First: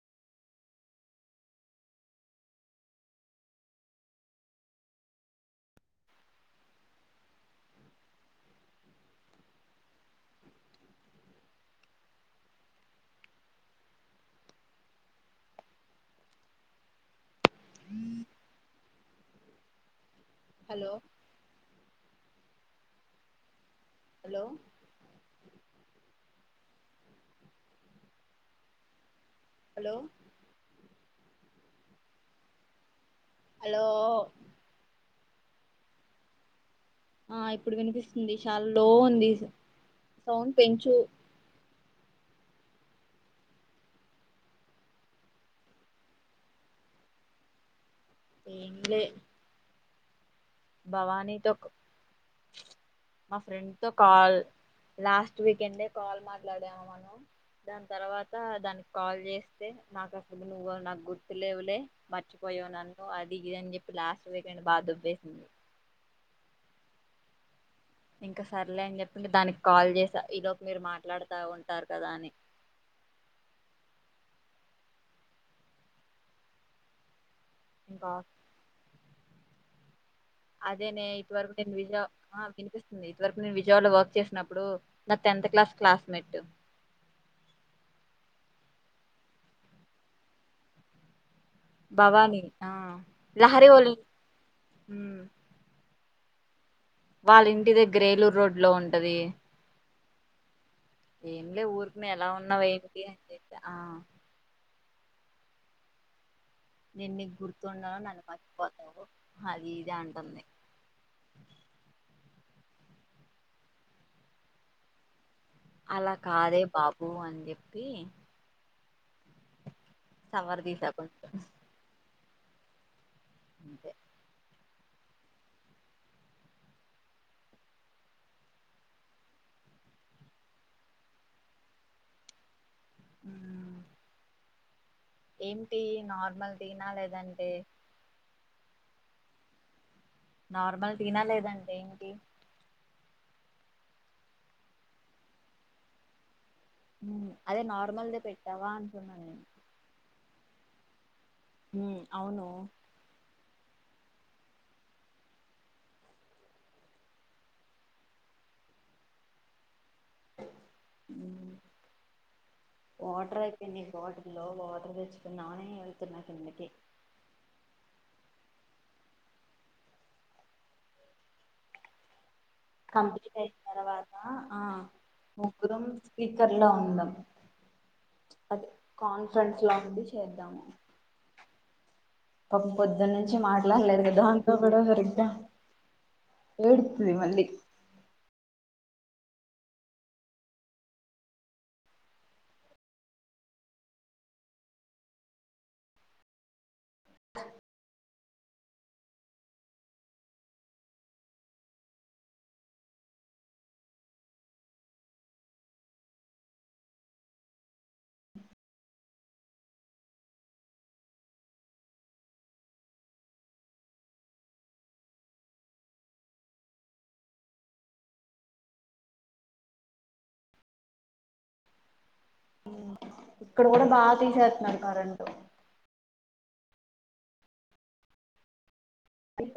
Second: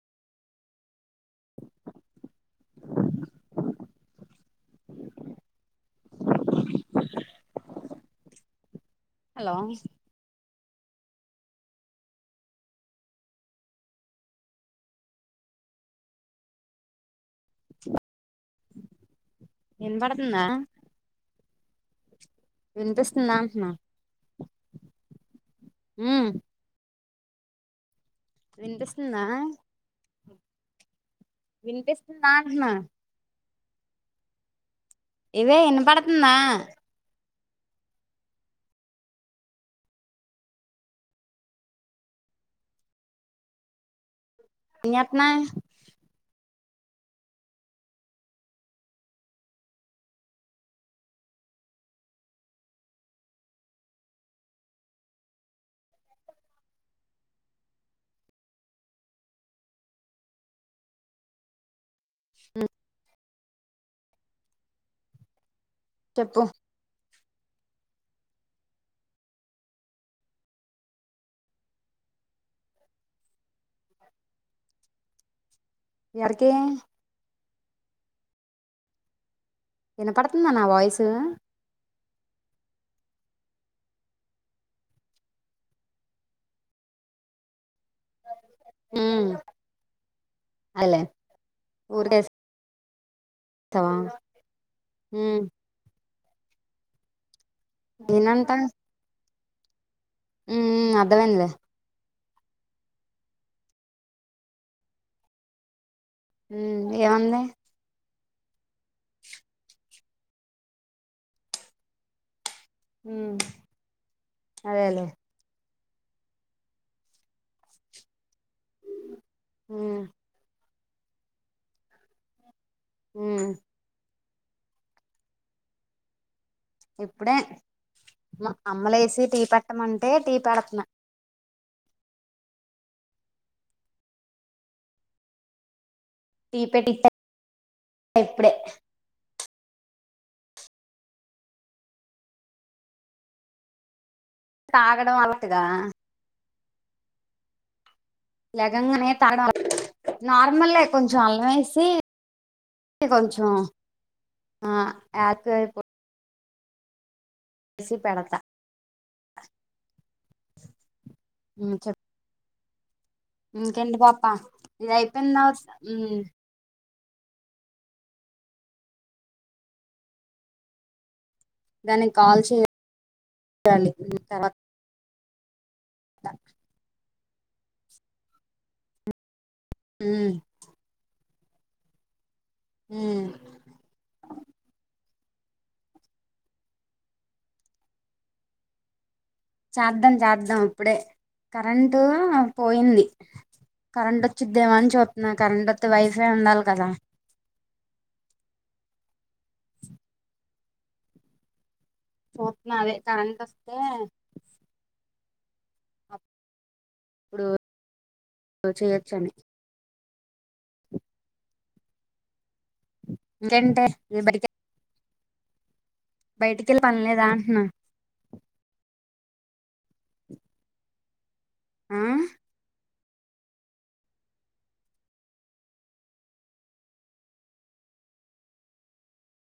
hello హ [inaudible] ఎవడ [inaudible] hello వినిపిస్తుంద అంటున్నా హలో హ వినిపిస్తుందా హలో [inaudible] వినిపిస్తున్నా అన్నా హలో ఇదే ఇన్న పడుతుందా ఆ ఇప్పుడు వినిపిస్తుంది చాలా లో ఉంది సౌండ్ పెంచు ఎంచేస్తన ఏం లె భవానీతో మా ఫ్రెండ్ త కాల్ లాస్ట్ వీకెండ్ కాల్ మాట్లాడాము మనం దాని తర్వాత దానికి కాల్ చేస్తే నాకు అసలు నువ్వు నాకు గుర్తులేవులే మర్చిపోయావు నన్ను అది దిగిద అని చెప్పి లాస్ట్ వేకం బాగా దుబ్బేసింది చెప్పు ఇంకా సర్లే అని చెప్పి దానికి కాల్ చేసా ఈ లోపు మీరు మాట్లాడుతా ఉంటారు కదా అని ఎర్కి బ ఎన్న పడుతుందా నా అదేనే వాయిసు ఇటు వరకు నేను విజయ ఆ వినిపిస్తుంది ఇదివరకు నేను విజయవాడలో వర్క్ చేసినప్పుడు నా టెన్త్ క్లాస్ క్లాస్మేట్ హమ్ అలే భవాని ఆ లహరి వాళ చేసావా ఉమ్ వాళ్ళిం ఇంటి దగ్గర ఎలూరు నేనంట రోడ్ లో ఉంటది ఉమ్ ఉమ్ అర్థమైందిలే ఏం లె ఊరుకి మేము ఎలా ఉన్నావ ఏటి అని చెప్ప ఆ ఉ ఎమంది పపో అదిదంటన్న అదేలే అలా కాదే బాబు అని చెప్పి ఉమ్ సవర్ది స హమ్ అంతే ఇప్పుడే అమ్మలు వేసి టీ పెట్టమంటే టీ పెడుతున్నా అ ఏంటి నార్మల్ టీ టి న పెట్టిచ్చా లేదండి ఇప్పుడే నార్మల్ తిన లేదంటే ఏంటి తాగడం అలటుగా అదే నార్మల్ ద లెగంగానేనే తాడా నార్మల్ కొంచెం కొంచెం అల్లం వేసి మ్మ్ అవును కొంచెం ఆ ఆక ఇ వసిీ పెడత మ్మ్ చెప్ వాటర్ అయిపోయినాయి ఇంకేంటి పాప బాటిల్లో ఇది వాటర్ అయిపోయిన తర్వాత తెచ్చుకున్నాని ఉమ్ వెళ్తున్నా కిందకి దానికి కాల్స్ కంప్లీట్ అయిన తర్వాత ఆ [unintelligible] స్పీకర్ లో ఉందం అది కాన్ ఫ్రెండ్స్ లా ఉండి ఉమ్ చేదము పాపం పొద్దున్న ఉమ్ నుంచి మాట్లాడలేదు కదా దాంతో కూడా సరిగా ఏడుతుది మల్లి చద్దాం చద్దాం ఇప్పుడే కరెంటు పోయింది కరెంట్ వచ్చిద్దేమని చూస్తున్నా కరెంట్ వస్తే వైఫై ఉండాలి కదా పోతున్న అదే కరెంట్ వస్తే ఇప్పుడు చేయొచ్చని ఇంకేంటే ఇ బడిక బయటికి వెళ్ళి పనిలేదా అంటున్నా ఆ ఇక్కడ కూడా బాగా తీసేస్తున్నారు కరెంటు